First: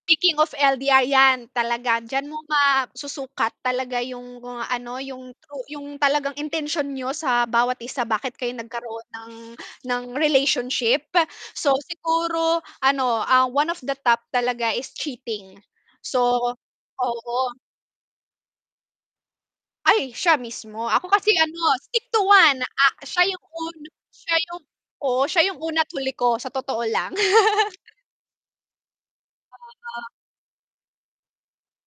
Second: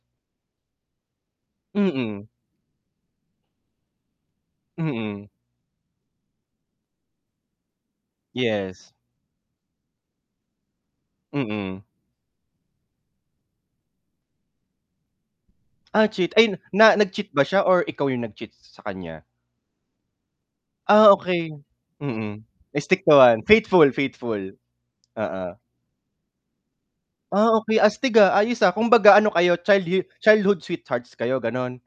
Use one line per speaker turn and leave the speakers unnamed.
Speaking of LDR, 'yan talaga, d'yan
Mm.
mo masusukat talaga, yung kung ano yung
Mm.
true yung talagang intensyon niyo sa bawat isa, bakit kayo
Yes.
nagkaroon ng, ng relationship. So,
Mm.
siguro, ano, ah, one of the top talaga, is cheating
Ah, cheat
so
ay, na nag-cheat ba
oo.
siya or ikaw yung nag-cheat sa kanya?
Ay, siya mismo, ako
Ah,
kasi,
okey.
ano, stick to
Mm,
one, ah,
stick to
siya yung
one,
un
faithful,
siya
faithful.
yung oo, siya
Oo.
yung una at huli ko sa totoo lang.
Ah, okey, astig, ah. Ayos, ah, kumbaga ano kayo, child hi
Oo.
childhood sweethearts kayo, ganu'n?